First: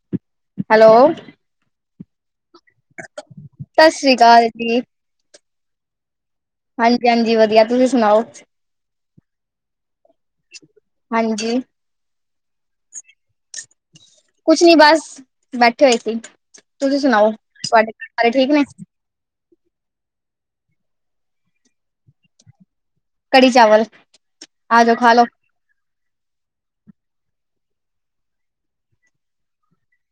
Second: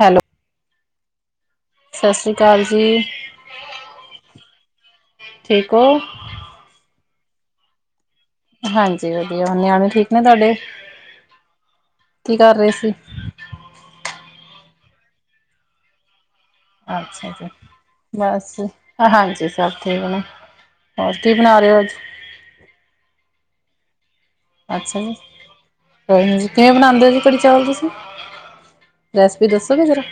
Hello. Hello. ਸਸ਼ ਰੀ ਕਾਲ ਜੀ, ਸਤਿ ਸ੍ਰੀ ਅਕਾਲ ਜੀ ਠੀਕ ਹੋ। ਹਾਂਜੀ- ਹਾਂਜੀ ਵਧੀਆ, ਤੁਸੀਂ ਸੁਣਾਓ। ਹਾਂਜੀ ਵਧੀਆ, ਨਿਆਣੇ ਠੀਕ ਨੇ ਤੁਹਾਡੇ, ਹਾਂਜੀ ਕੀ ਕਰ ਰਹੇ ਸੀ? ਕੁਛ ਨੀ ਬਸ ਬੈਠੇ ਹੋਏ ਸੀ, ਤੁਸੀਂ ਸੁਣਾਓ, ਅੱਛਾ ਜੀ ਤੁਹਾਡੇ ਸਾਰੇ ਠੀਕ ਬਸ ਨੇ। ਹਾਂਜੀ ਸਭ ਠੀਕ ਨੇ, ਹੋਰ ਕੀ ਬਣਾ ਰਹੇ ਹੋ ਅੱਜ। ਕੜੀ ਚਾਵਲ। ਆ ਜਾਓ ਅੱਛਾ ਖਾ ਜੀ। ਲੋ ਹੋਰ ਜੀ ਕਿਵੇਂ ਬਣਾਂਦੇ ਜੀ ਕੜੀ ਚਾਵਲ ਤੁਸੀਂ, ਰੈਸਪੀ ਦੱਸੋਗੇ ਜਰਾ।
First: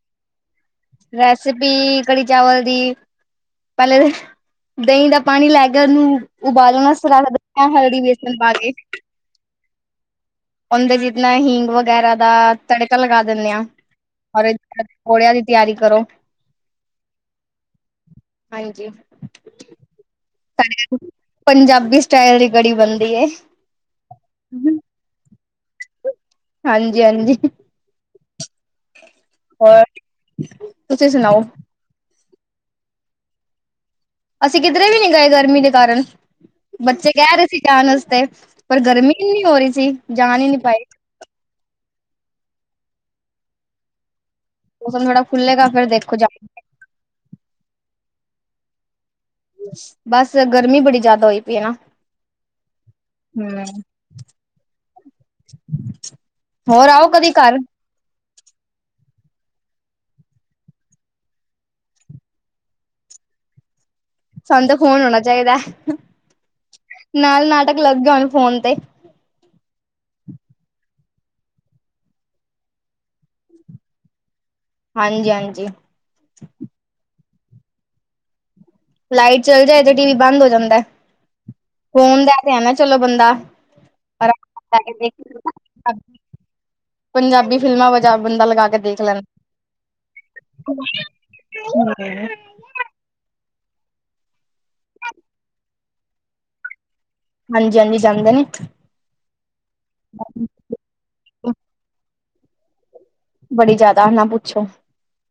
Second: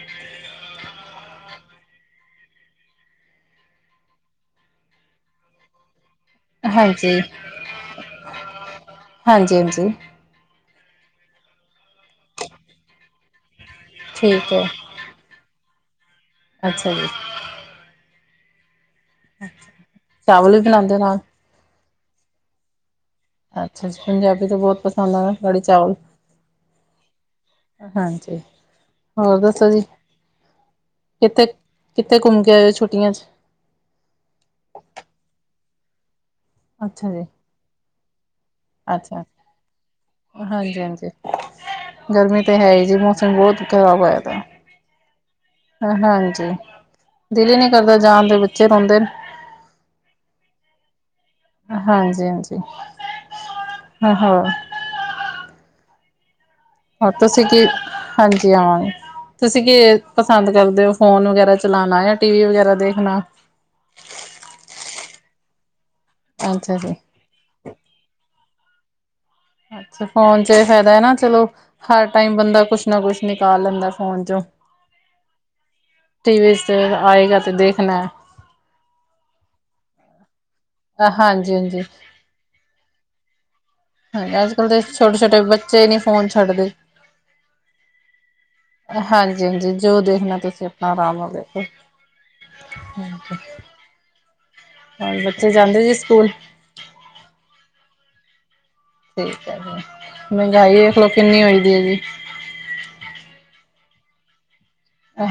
ਰੈਸਪੀ ਕੜੀ ਚਾਵਲ ਦੀ। ਪਹਿਲੇ ਦਹੀਂ ਦਾ ਪਾਣੀ ਲੈ ਕੇ ਉਹਨੂੰ ਉਬਾਲਣਾ ਸਾਰਾ ਹਾਂਜੀ ਰੱਖਿਆ ਹੋਇਆ ਵਾ, ਹਲਦੀ ਬੇਸਣ ਪਾਕੇ। ਹਾਂਜੀ ਹਾਂਜੀ ਅੰਦਰ ਇਤਨੇ ਹੀਂਗ ਵਗੈਰਾ ਦਾ ਤੜਕਾ ਲਗਾ ਦਿੰਦੇ ਆਂ, ਠੀਕ ਔਰ ਹੈ ਔਲਿਆਂ ਦੀ ਤਿਆਰੀ ਕਰੋ। ਅੱਛਾ ਜੀ। ਹਾਂਜੀ, ਚਾਵਲ ਵੀ ਬਣਾਉਂਦੇ ਹੋ [unintelligible] ਨਾਲ ਪੰਜਾਬੀ ਸਟਾਈਲ ਦੀ ਕੜੀ ਬਣਦੀ ਹੈ। ਅੱਛਾ ਜੀ, ਪੰਜਾਬੀ ਤੋਂ ਬਹੁਤ ਪਸੰਦ ਆ ਨਾ ਕੜੀ ਚਾਵਲ। ਹਾਂਜੀ ਹਾਂਜੀ। ਹਾਂਜੀ, ਹੋਰ ਦੱਸੋ ਜੀ, ਤੁਸੀਂ ਸੁਣਾਓ ਕਿੱਥੇ? ਕਿੱਥੇ ਘੁੰਮ ਕੇ ਆਏ ਓ ਛੁੱਟੀਆਂ ਚ? ਅਸੀਂ ਕਿਧਰੇ ਵੀ ਨਹੀਂ ਗਏ ਗਰਮੀ ਦੇ ਕਾਰਨ, ਅੱਛਾ ਬੱਚੇ ਜੀ ਕਹਿ ਰਹੇ ਸੀ ਜਾਣ ਵਾਸਤੇ। ਪਰ ਗਰਮੀ ਅੱਛਾ ਇੰਨੀ ਹੋ ਰਹੀ ਸੀ ਜਾ ਹੀ ਨਹੀਂ ਪਾਏ। ਹਾਂਜੀ-ਹਾਂਜੀ ਗਰਮੀ ਤਾਂ ਹੈ ਹੀ ਜੀ, ਮੌਸਮ ਬਹੁਤ ਖ਼ਰਾਬ ਹੋਇਆ ਪਿਆ। ਮੌਸਮ ਥੋੜਾ ਖੁੱਲੇਗਾ ਫਿਰ ਦੇਖੋ ਜਾ ਹਾਂਜੀ, ਦਿਲ ਹੀ ਨਹੀਂ ਕਰਦਾ ਜਾਣ ਦੇ ਬੱਚੇ ਰੋਂਦੇ ਨੇ। ਬਸ ਗਰਮੀ ਬੜੀ ਜਿਆਦਾ ਹੋਈ ਪ ਗੀਆ ਹਾਂਜੀ-ਹਾਂਜੀ। ਹਮ ਹਾਂ-ਹਾਂ ਆਓ ਹੋਰ ਕਦੀ ਤੁਸੀਂ ਘਰ ਕੀ? ਹਾਂਜੀ ਹਾਂ ਤੁਸੀਂ ਕੀ ਪਸੰਦ ਕਰਦੇ ਹੋ? ਫੋਨ ਵਗੈਰਾ ਚਲਾਣਾ, ਜਾਂ ਟੀ ਵੀ ਵਗੈਰਾ ਦੇਖਣਾ? ਸਾਨੂੰ ਤੇ ਫ਼ੋਨ ਹੋਣਾ ਚਾਹੀਦਾ। ਅੱਛਾ ਜੀ। ਨਾਲ ਨਾਟਕ ਲੱਗੇੇ ਹੋਣ ਫੋਨ ਤੇ। ਅੱਛਾ ਫੋਨ ਚ ਇਹ ਫਾਇਦਾ ਹੈ ਨਾ ਚਲੋ ਹਰ ਟਾਈਮ ਬੰਦਾ ਕੁਛ ਨਾ ਕੁਛ ਨਿਕਾਲ ਲੈਂਦਾ ਫੋਨ ਚੋਂ। ਹਾਂਜੀ ਹਾਂਜੀ। ਟੀਵੀ ਚ ਤੇ ਫਿਰ ਆਏਗਾ ਤੇ ਦੇਖਣਾ। ਲਾਈਟ ਚਲ ਜਾਏ ਤੇ ਟੀ ਵੀ ਬੰਦ ਹੋ ਜਾਂਦਾ, ਹਾਂਜੀ-ਹਾਂਜੀ ਹਾਂਜੀ ਫੋਨ ਦਾ ਤੇ ਹੈ ਨਾ ਚਲੋ ਬੰਦਾ ਹਾਂਜੀ ਆਰਾਮ ਅੱਜ ਕੱਲ੍ਹ ਦੇ ਛੋਟੇ ਛੋਟੇ ਬੱਚੇ ਦੇਖ ਨਹੀਂ ਫੋਨ ਛੱਡਦੇ। ਪੰਜਾਬੀ ਫਿਲਮਾਂ ਵਜਾ ਬੰਦਾ ਲਗਾ ਕੇ ਦੇਖ ਲੈਂਦਾ ਹਾਂਜੀ ਹਾਂਜੀ, ਜੋ ਦੇਖਣਾ ਤੁਸੀਂ ਆਪਣਾ ਆਰਾਮ ਨਾਲ ਦੇਖੋ। [unintelligible] [inaudible] ਹੋਰ ਬੱਚੇ ਜਾਂਦੇ ਜੀ ਸਕੂਲ? ਹਾਂਜੀ ਹਾਂਜੀ ਜਾਂਦੇ ਨੇ। ਠੀਕ ਹੈ ਜ, ਮਹਿੰਗਾਈ ਦੇਖਲੋ ਕਿੰਨੀ ਹੋਈ ਦੀ ਹੈ ਜੀ। ਬੜੀ ਜਿਆਦਾ ਨਾ ਪੁੱਛੋ।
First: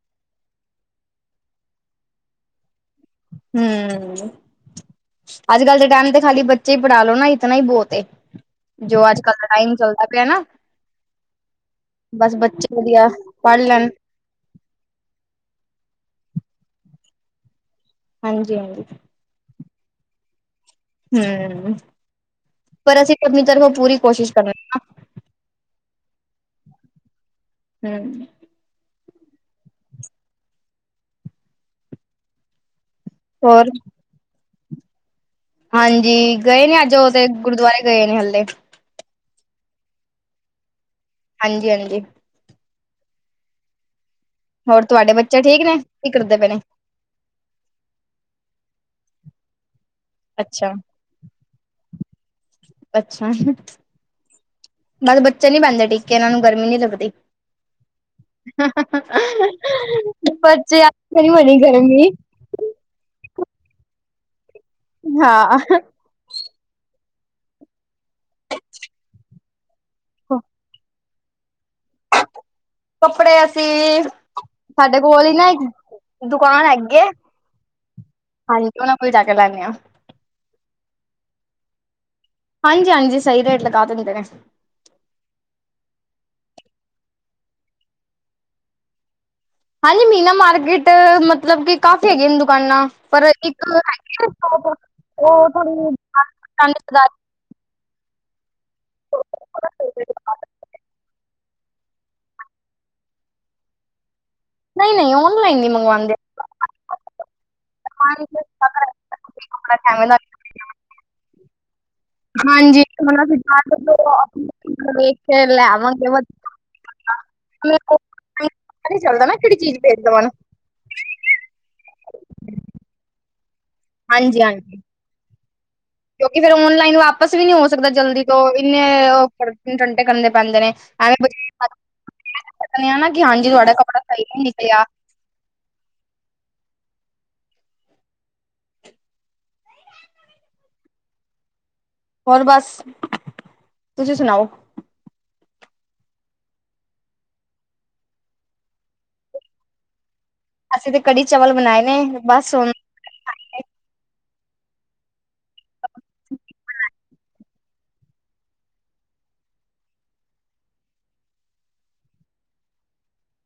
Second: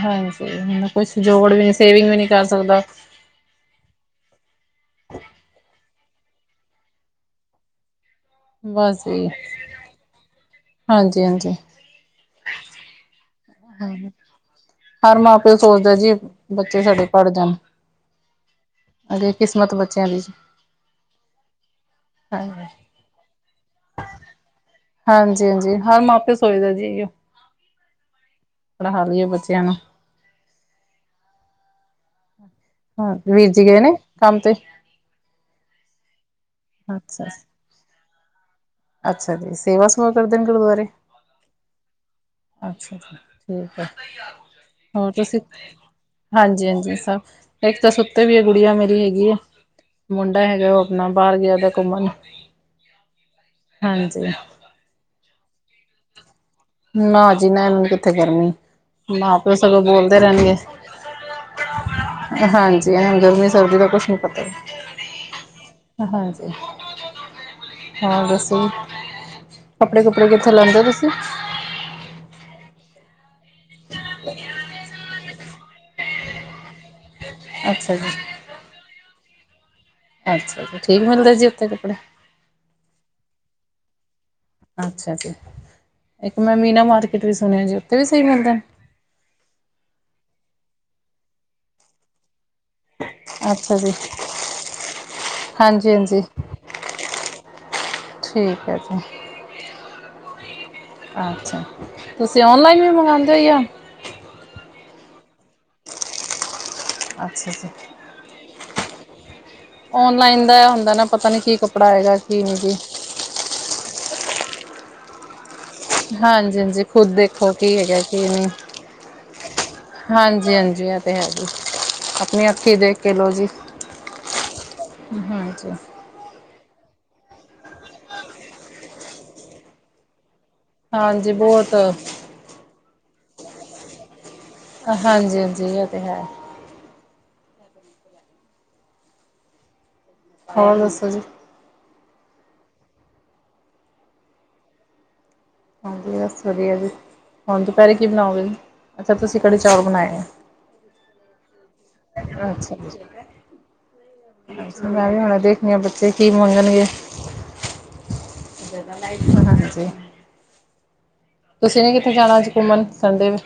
ਹਾਂਜੀ, ਹ ਕੁਛ ਜੋੜ ਵੀ ਸੇਵਿੰਗ ਵੀ ਨਹੀਂ ਕਰ ਸਕਦਾ। ਹਮ। ਅੱਜ ਕੱਲ੍ਹ ਦੇ ਟਾਈਮ ਤੇ ਖਾਲੀ ਬੱਚੇ ਹੀ ਪੜ੍ਹਾਲੋ ਨਾ ਇਤਨਾ ਹੀ ਬਹੁਤ ਏ। ਜੋ ਅੱਜ ਕੱਲ ਦਾ ਟਾਈਮ ਚੱਲਦਾ ਪਿਆ ਨਾ। ਹਾਂਜੀ-ਹਾਂਜੀ। ਬਸ ਬੱਚੇ ਵਧੀਆ ਪੜ੍ਹ ਲੈਣ ਹਰ ਮਾਂ-ਪਿਓ ਸੋਚਦਾ ਜੀ ਬੱਚੇ ਸਾਡੇ ਪੜ ਜਾਣ। ਹਾਂਜੀ-ਹਾਂਜੀ। ਅਗੇ ਕਿਸਮਤ ਬੱਚਿਆਂ ਦੀ। ਹਮ, ਹਾਂਜੀ ਪਰ ਅਸੀਂ ਆਪਣੀ ਤਰਫੋਂ ਪੂਰੀ ਕੋਸ਼ਿਸ਼ ਕਰ ਹਾਂਜੀ-ਹਾਂਜੀ। ਹਰ ਮਾਂਪੇ ਸੋਚਦਾ ਜੀ। ਹਮ। ਪੜ੍ਹਾ ਲਈਏ ਬੱਚਿਆਂ ਨੂੰ। ਹਾਂ, ਵੀਰ ਜੀ ਹੋਰ ਗਏ ਨੇ ਕੰਮ ਤੇ? ਹਾਂਜੀ। ਗਏ ਨੇ ਅੱਜ ਉਹ ਅੱਛਾ ਤੇ ਗੁਰਦੁਆਰੇ ਗਏ ਨੇ ਹਲੇੇ। ਅੱਛਾ ਜੀ। ਸੇਵਾ ਸੂਵਾ ਕਰਦੇ ਨੇ ਗੁਰਦੁਆਰੇ? ਹਾਂਜੀ-ਹਾਂਜੀ। ਅੱਛਾ ਛਾ, ਠੀਕ ਹੈ, ਹੋਰ ਤੁਹਾਡੇ ਤੁਸੀਂ, ਬੱਚੇ ਠੀਕ ਨੇ ਕੀ ਕਰਦੇ ਪਏ ਨੇ ਹਾਂਜੀ ਹਾਂਜੀ ਸਭ ਇੱਕ ਤਾਂ ਸੁੱਤੇ ਪਈ ਆ ਗੁੜੀਆ ਮੇਰੀ ਹੈਗੀ ਏ। ਮੁੰਡਾ ਹੈਗਾ ਅੱਛਾ ਉਹ ਆਪਣਾ ਬਾਹਰ ਗਿਆ ਦਾ ਘੁੰਮਣ। ਹਾਂਜੀ। ਨਾਲੇ ਬੱਚੇ ਨੀ ਬਹਿੰਦੇ ਟਿਕ ਕੇ ਇਹਨਾਂ ਨੂੰ ਗਰਮੀ ਨੀ ਲੱਗਦੀ, ਨਾ ਜੀ ਨਾ ਇਹਨਾਂ ਕਿੱਥੇ ਗਰਮੀ ਮਾਂ ਪਿਓ ਸਗੋਂ ਬੋਲਦੇ ਰਹਿਣਗੇ ਬੱਚਿਆਂ ਮੈਨੂੰ ਏਨੀ ਗਰਮੀ। ਹਾਂਜੀ, ਇਹਨਾਂ ਨੂੰ ਗਰਮੀ-ਸਰਦੀ ਦਾ ਕੁਛ ਨੀ ਪਤਾ। ਹਾਂ। ਹਾਂਜੀ, ਹੋਰ ਦੱਸੋ। ਕੱਪੜੇ ਕੁਪੜੇ ਕਿੱਥੋਂ ਲੈਂਦੇ ਤੁਸੀਂ। ਕੱਪੜੇ ਅਸੀਂ, ਸਾਡੇ ਕੋਲ ਹੀ ਨਾ ਇੱਕ ਦੁਕਾਨ ਹੈਗੀ ਐ। ਅੱਛਾ ਜੀ। ਹਾਂਜੀ, ਉਹਨਾਂ ਕੋਲ ਜਾ ਕੇ ਲੈਨੇ ਆਂ। ਅੱਛਾ ਜੀ, ਠੀਕ ਮਿਲਦੇ ਜੀ ਉੱਥੇ ਕੱਪੜਾ। ਹਾਂਜੀ-ਹਾਂਜੀ, ਸਹੀ ਰੇਟ ਲਗਾ ਦਿੰਦੇ ਨੇ। ਅੱਛਾ ਜੀ, ਇੱਕ ਮੈਂ ਮੀਨਾ ਮਾਰਕੀਟ ਵੀ ਸੁਣਿਆ ਜੀ, ਉੱਥੇ ਵੀ ਸਹੀ ਮਿਲਦਾ। ਹਾਂਜੀ ਮੀਨਾ ਮਾਰਕੀਟ, ਮਤਲਬ ਕਿ ਕਾਫੀ ਹੈਗੀਆਂ ਨੇ ਦੁਕਾਨਾਂ। ਪਰ ਇੱਕ ਅੱਛਾ ਜੀ ਹੈਗੀ ਦੁਕਾਨ ਉਹ ਹਾਂਜੀ ਥੋੜੀ [inaudible] ਹਾਂਜੀ ਠੀਕ ਐ ਜੀ। ਅੱਛਾ, ਤੁਸੀਂ ਔਨਲਾਈਨ ਵੀ ਮੰਗਵਾਉਂਦੇ ਹੋ, ਜਾਂ ਨਹੀਂ, ਔਨਲਾਈਨ ਨੀ ਮੰਗਵਾਂਦੇ ਆਪਾਂ। ਅੱਛਾ ਜੀ। [inaudible] ਔਨਲਾਈਨ ਦਾ ਐ ਹੁੰਦਾ ਨਾ, ਪਤਾ ਨੀ ਕੀ ਕੱਪੜਾ ਆਏਗਾ। ਹਾਂਜੀ, [inaudible] ਉਹ ਦੇਖ ਕੇ ਲੈ। ਹਾਂਜੀ-ਹਾਂਜੀ, ਖੁਦ ਦੇਖੋ ਕੀ ਹੈਗਾ ਕੀ ਨਹੀਂ, ਚੱਲਦਾ ਨਾ ਕਿਹੜੀ ਚੀਜ਼ ਭੇਜ ਦੇਵਣ ਹਾਂਜੀ-ਹਾਂਜੀ। ਇਹ ਤੇ ਹੈ ਜੀ, ਆਪਣੀ ਅੱਖੀਂ ਦੇਖ ਕੇ ਲਓ ਜੀ। ਹਾਂਜੀ-ਹਾਂਜੀ। ਹਾਂਜੀ। ਕਿਉਂਕਿ ਫੇਰ ਔਨਲਾਈਨ ਵਾਪਸ ਵੀ ਨੀ ਹੋ ਸਕਦਾ ਜਲਦੀ ਤੋ, ਇੰਨੇ ਉਹ ਟੰਟੇ ਕਰਨੇ ਪੈਂਦੇ ਨੇ। ਐਵੇਂ ਹਾਂਜੀ ਬਹੁਤ ਆ ਨਾ, ਕਿ ਹਾਂਜੀ ਤੁਹਾਡਾ ਕੱਪੜਾ ਸਹੀ ਨਹੀਂ ਨਿਕਲਿਆ। ਹਾਂਜੀ-ਹਾਂਜੀ, ਇਹ ਤੇ ਹੈ। ਹੋਰ ਦੱਸੋ ਜੀ। ਹੋਰ ਬਸ, ਤੁਸੀਂ ਸੁਣਾਓ। ਹਾਂਜੀ ਬਸ ਵਧੀਆ ਜੀ, ਹੁਣ ਦੁਪਹਿਰੇ ਕੀ ਬਣਾਓਗੇ ਜੀ, ਅੱਛਾ ਤੁਸੀਂ ਕੜੀ ਚੌਲ ਬਣਾਏ ਐ। ਅਸੀਂ ਤੇ ਕੜੀ ਚਾਵਲ ਬਣਾਏ ਨੇ, ਬਸ ਹੁਣ ਅੱਛਾ ਜੀ ਮੈਂ ਵੀ ਹੁਣੇ ਦੇਖਣੀ ਆ, ਬੱਚੇ ਕੀ ਮੰਗਣਗੇ। ਜਾਦਾ ਲਾਈਟ ਨਾ ਬਣਜੇ। ਤੁਸੀਂ ਨੇ ਕਿੱਥੇ ਜਾਣਾ ਅੱਜ ਘੁੰਮਣ, ਸੰਡੇ ਵੇ।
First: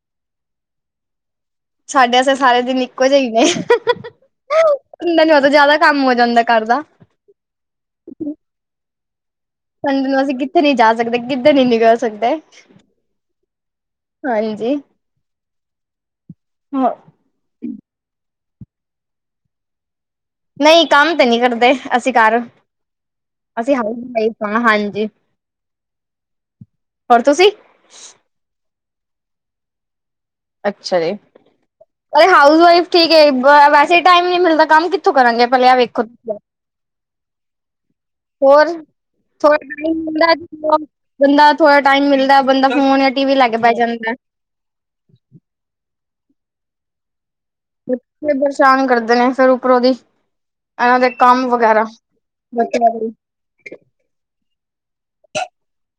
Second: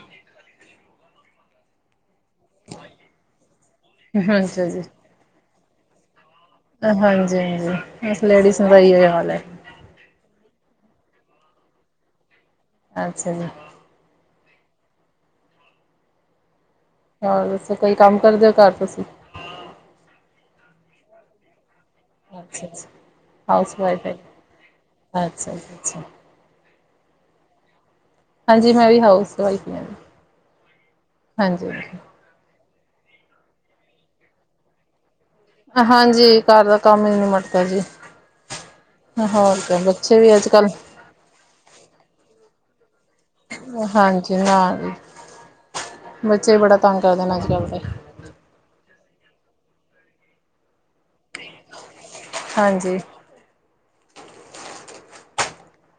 ਸਾਡੇ ਵਾਸਤੇ ਸਾਰੇ ਦਿਨ ਇੱਕੋ ਜਿਹੇ ਹੀ ਨੇ। ਅੱਛਾ ਜੀ। ਸੰਡੇ ਨੂੰ ਤਾਂ ਜ਼ਾਦਾ ਕੰਮ ਹੋ ਜਾਂਦਾ ਘਰ ਦਾ। ਹਾਂਜੀ- ਹਾਂਜੀ, ਬਸ ਲੇਡੀਜ਼ ਦਾ ਇਹੀਓ ਹਾਲ ਐ। ਸੰਡੇ ਨੂੰ ਅਸੀਂ ਕਿੱਥੇ ਨਹੀਂ ਜਾ ਸਕਦੇ, ਕਿੱਧਰ ਨੀ ਨਿਕਲ ਸਕਦੇ। ਅੱਛਾ ਜੀ। ਹਾਂਜੀ ਮ ਹੋਰ ਦੱਸੋ, ਕੋਈ ਕੰਮ ਕਰਦਿਓ ਘਰ ਤੁਸੀਂ। ਨਹੀਂ ਕੰਮ ਤੇ ਨਹੀਂ ਕਰਦੇ, ਅਸੀਂ ਘਰ। ਅੱਛਾ ਜੀ, ਅਸੀਂ ਹਾਊਸ ਵਾਈਫ ਹਾਂ ਹਾਂਜੀ, ਅੱਛਾ ਜੀ ਅੱਛਾ, ਹੋਰ ਤੁਸੀਂ ਹਾਂਜੀ, ਮੈਂ ਵੀ ਹਾਊਸ ਵਾਈਫ ਹੀ ਹਾਂ। ਅੱਛਾ ਜੀ, ਹਾਂਜੀ, ਅਰੇ ਹਾਊਸ ਵਾਈਫ ਠੀਕ ਐ, ਵੈਸੇ ਟਾਈਮ ਨਹੀਂ ਮਿਲਦਾ, ਕੰਮ ਕਿੱਥੋਂ ਕਰਾਂਗੇ। ਪਹਿਲੇ ਆ ਵੇਖੋ ਹਾਂਜੀ, ਘਰ ਦਾ ਕੰਮ ਈ ਨਹੀਂ ਮੁੱਕਦਾ ਜੀ। ਹੋਰ ਥੋੜਾ ਹੋਰ ਕਿਆ ਟਾਈਮ ਬੱਚੇ ਵੀ ਅੱਜ-ਕੱਲ੍ਹ ਹੁੰਦਾ [inaudible] ਬੰਦਾ ਥੋੜ੍ਹਾ ਟਾਈਮ ਮਿਲਦਾ ਬੰਦਾ ਫੋਨ ਜਾਂ ਟੀ ਵੀ ਲੈ ਕੇ ਬੈ ਜਾਂਦਾ। ਹਾਂਜੀ ਨਾ ਬੱਚੇ ਬੜਾ ਤੰਗ ਕਰਦੇ ਨੇ ਅੱਜ ਕੱਲ ਤੇ ਬੱਚੇ ਪਰੇਸ਼ਾਨ ਕਰਦੇ ਨੇ ਫਿਰ ਉਪਰੋਂ ਦੀ ਇਹਨਾਂ ਦੇ ਕੰਮ ਵਗੈਰਾ ਬੱਚਿਆਂ ਹਾਂਜੀ, ਲਈ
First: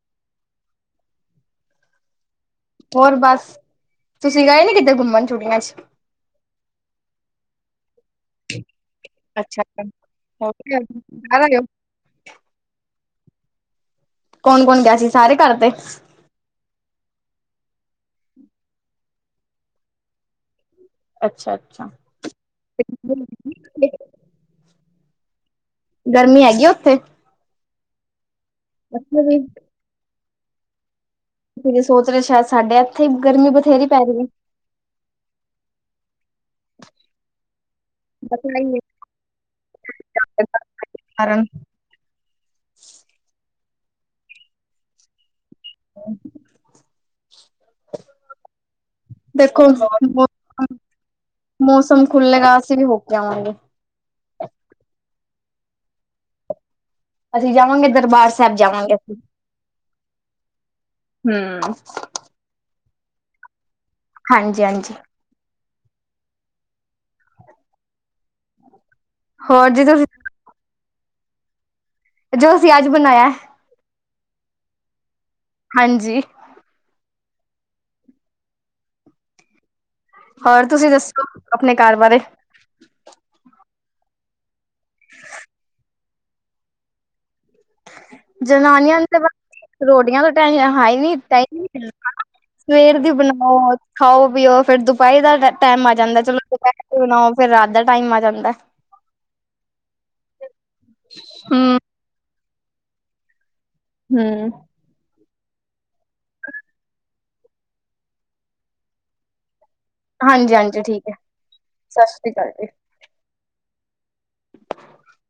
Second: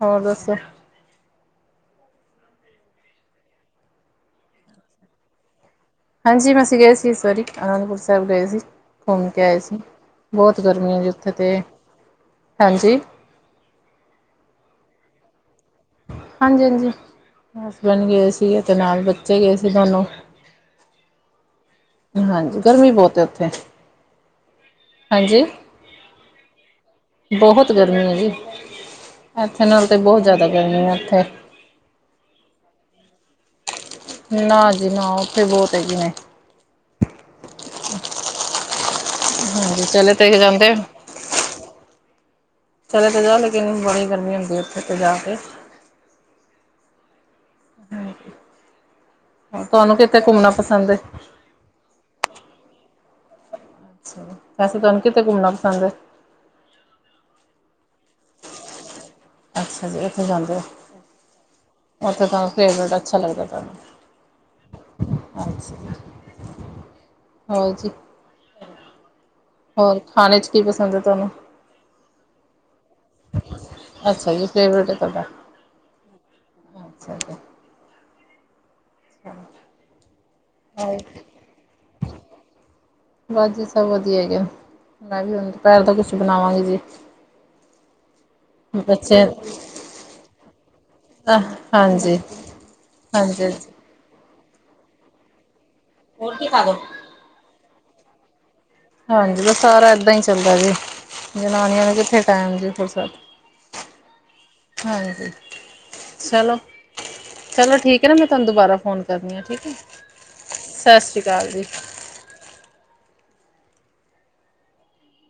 ਹੋਰ ਦੱਸੋ। ਹੋਰ ਬਸ ਤੁਸੀਂ ਗਏ ਨੀ ਕਿਤੇ ਘੁੰਮਣ ਛੁਟੀਆਂ 'ਚ ਹਾਂਜੀ ਮੈਂ ਅਸੀਂ ਗਏ ਸੀ ਇਸ ਵਾਰੀ ਅਨੰਦਪੁਰ ਸਾਹਿਬ ਗਏ ਸੀ ਘੁੰਮ ਕੇ ਆਏ ਅੱਛਾ ਸੀ। ਹੋ ਬਹੁਤ ਗਰਮੀ ਆਂ ਜੀ ਉੱਥੇ ਘਰ ਤੇ ਆਇਓ ਹਾਂਜੀ। ਕੌਣ- ਕੌਣ ਗਿਆ ਸੀ ਸਾਰੇ ਘਰ ਦੇ ਹਾਂਜੀ- ਹਾਂਜੀ ਹਸਬੈਂਡ ਗਏ ਸੀਗੇ ਤੇ ਨਾਲ ਬੱਚੇ ਗਏ ਸੀ ਦੋਨੋਂ ਅੱਛਾ- ਅੱਛਾ ਹਾਂਜੀ ਗਰਮੀ ਬਹੁਤ ਏ ਉਥੇ ਹਾਂਜੀ ਗਰਮੀ ਹੈਗੀ ਏ ਉਥੇ ਬਹੁਤ ਗਰਮੀ ਹੈ ਜੀ ਇੱਥੇ ਨਾਲ ਤੇ ਬਹੁਤ ਜ਼ਿਆਦਾ ਗਰਮੀ ਆ ਉਥੇ ਤੁਹੀ ਕਿ ਸੋਚ ਰਹੇ ਸ਼ਾਇਦ ਸਾਡੇ ਇੱਥੇ ਇ ਗਰਮੀ ਬਥੇਰੀ ਪੈ ਰਹੀ ਏ। ਨਾ ਜੀ ਨਾ ਉੱਥੇ ਬਹੁਤ ਹੈਗੀ ਨੇ। [unintelligible] [inaudible] ਹਾਂਜੀ ਚੱਲ ਤੁਸੀ ਜਾਂਦੇ ਹੋ। ਅਰਨ [inaudible] ਚਲੇ ਤਾਂ ਜਾ ਲੇਕਿਨ ਬੜੀ ਗਰਮੀ ਹੁੰਦੀ ਉੱਥੇ ਤੇ ਜਾ ਕੇ ਹੂੰ [inaudible] [inaudible] ਦੇਖੋ ਤੁਹਾਨੂੰ ਕਿਤੇ ਘੁੰਮਣਾ ਪਸੰਦ ਹੈ? ਮੌਸਮ ਖੁੱਲੇਗਾ ਅਸੀਂ ਵੀ ਹੋ ਕੇ ਆਵਾਂਗੇ। ਵੈਸੇ ਤੁਹਾਨੂੰ ਕਿਥੇ ਘੁੰਮਣਾ ਪਸੰਦ ਹੈ। ਅਸੀਂ ਜਾਵਾਂਗੇ ਦਰਬਾਰ ਸਾਹਿਬ ਜਾਵਾਂਗੇ ਅਸੀਂ ਅੱਛਾ ਜੀ ਉਥੇ ਜਾਂਦੇ ਹਮ ਉਥੇ ਤੁਹਾਨੂੰ ਫੇਵਰੇਟ ਅੱਛਾ ਲੱਗਦਾ ਤੁਹਾਨੂੰ ਹਾਂਜੀ- ਹਾਂਜੀ ਅੱਛਾ ਜੀ ਹੋਰ ਜੀ। ਜੀ ਹੋਰ ਤੁਸੀਂ ਖਾਣੇ 'ਚ ਕੀ ਪਸੰਦ ਹੈ ਤੁਹਾਨੂੰ ਜੋੋਂ ਅਸੀਂ ਅੱਜ ਬਣਾਇਆ। ਅੱਛਾ ਜੀ ਫੇਵਰੇਟ ਹੈ ਤੁਹਾਡਾ ਹਾਂਜੀ ਅੱਛਾ [inaudible] ਹੋਰ ਤੁਸੀਂ ਦੱਸੋ ਆਪਣੇ ਘਰ ਬਾਰੇ ਬਸ ਜੀ ਸਭ ਵਧੀਆ ਹੈਗੇ ਮੈਂ ਵੀ ਹੁਣ ਦੁਪਿਹਰ ਤਾ ਕੁਛ ਬਣਾਵਾਂਗੀ ਜੀ। ਜਨਾਨੀਆਂ ਨੂੰ ਤੇ ਬੱਚੇ ਬਸ ਰੋਟੀਆਂ ਤੋਂ ਟੈਸ਼ਨ ਹੈ ਹੀ ਹਾਂਜੀ ਨੀ [unintelligible] ਹਾਂਜੀ ਸਵੇਰ ਦੀ ਹਾਂਜੀ ਬਣਾਓ ਖਾਓ ਪੀਓ ਫਰ ਦੁਪਹਿਰ ਦਾ ਟੈਮ ਆ ਜਾਂਦਾ ਹੋਰ ਚਲੋ, ਕੀ ਖਾ ਲੋ ਦੁਪਹਿਰੇ ਬਣਾਓ ਫਿਰ ਰਾਤ ਦਾ ਟਾਈਮ ਆ ਜਾਂਦਾ। ਹਾਂਜੀ ਤਾਂ ਸਾਰਾ ਇੱਦਾਂ ਹੀ ਚੱਲਦਾ ਜੇ ਹਮ ਜਨਾਨੀਆਂ ਨੇ ਕਿੱਥੇ ਟਾਈਮ ਜੀ ਥੋੜ੍ਹਾ ਸ ਹੂੰ ਹਾਂਜੀ ਚਲੋ- ਚਲੋ ਠੀਕ ਹੈ ਨਾ ਮੈਂ ਤੁਹਾਨੂੰ ਦੁਬਾਰਾ ਫੋਨ ਕਰਦੀ ਆ ਠੀਕ ਹੈ। ਹਾਂਜੀ -ਹਾਂਜੀ ਸਤਿ ਠੀਕ ਹੈ ਸ਼੍ਰੀ ਅਕਾਲ ਜੀ ਸਤਿ ਸ੍ਰੀ ਅਕਾਲ ਜੀ। [inaudible]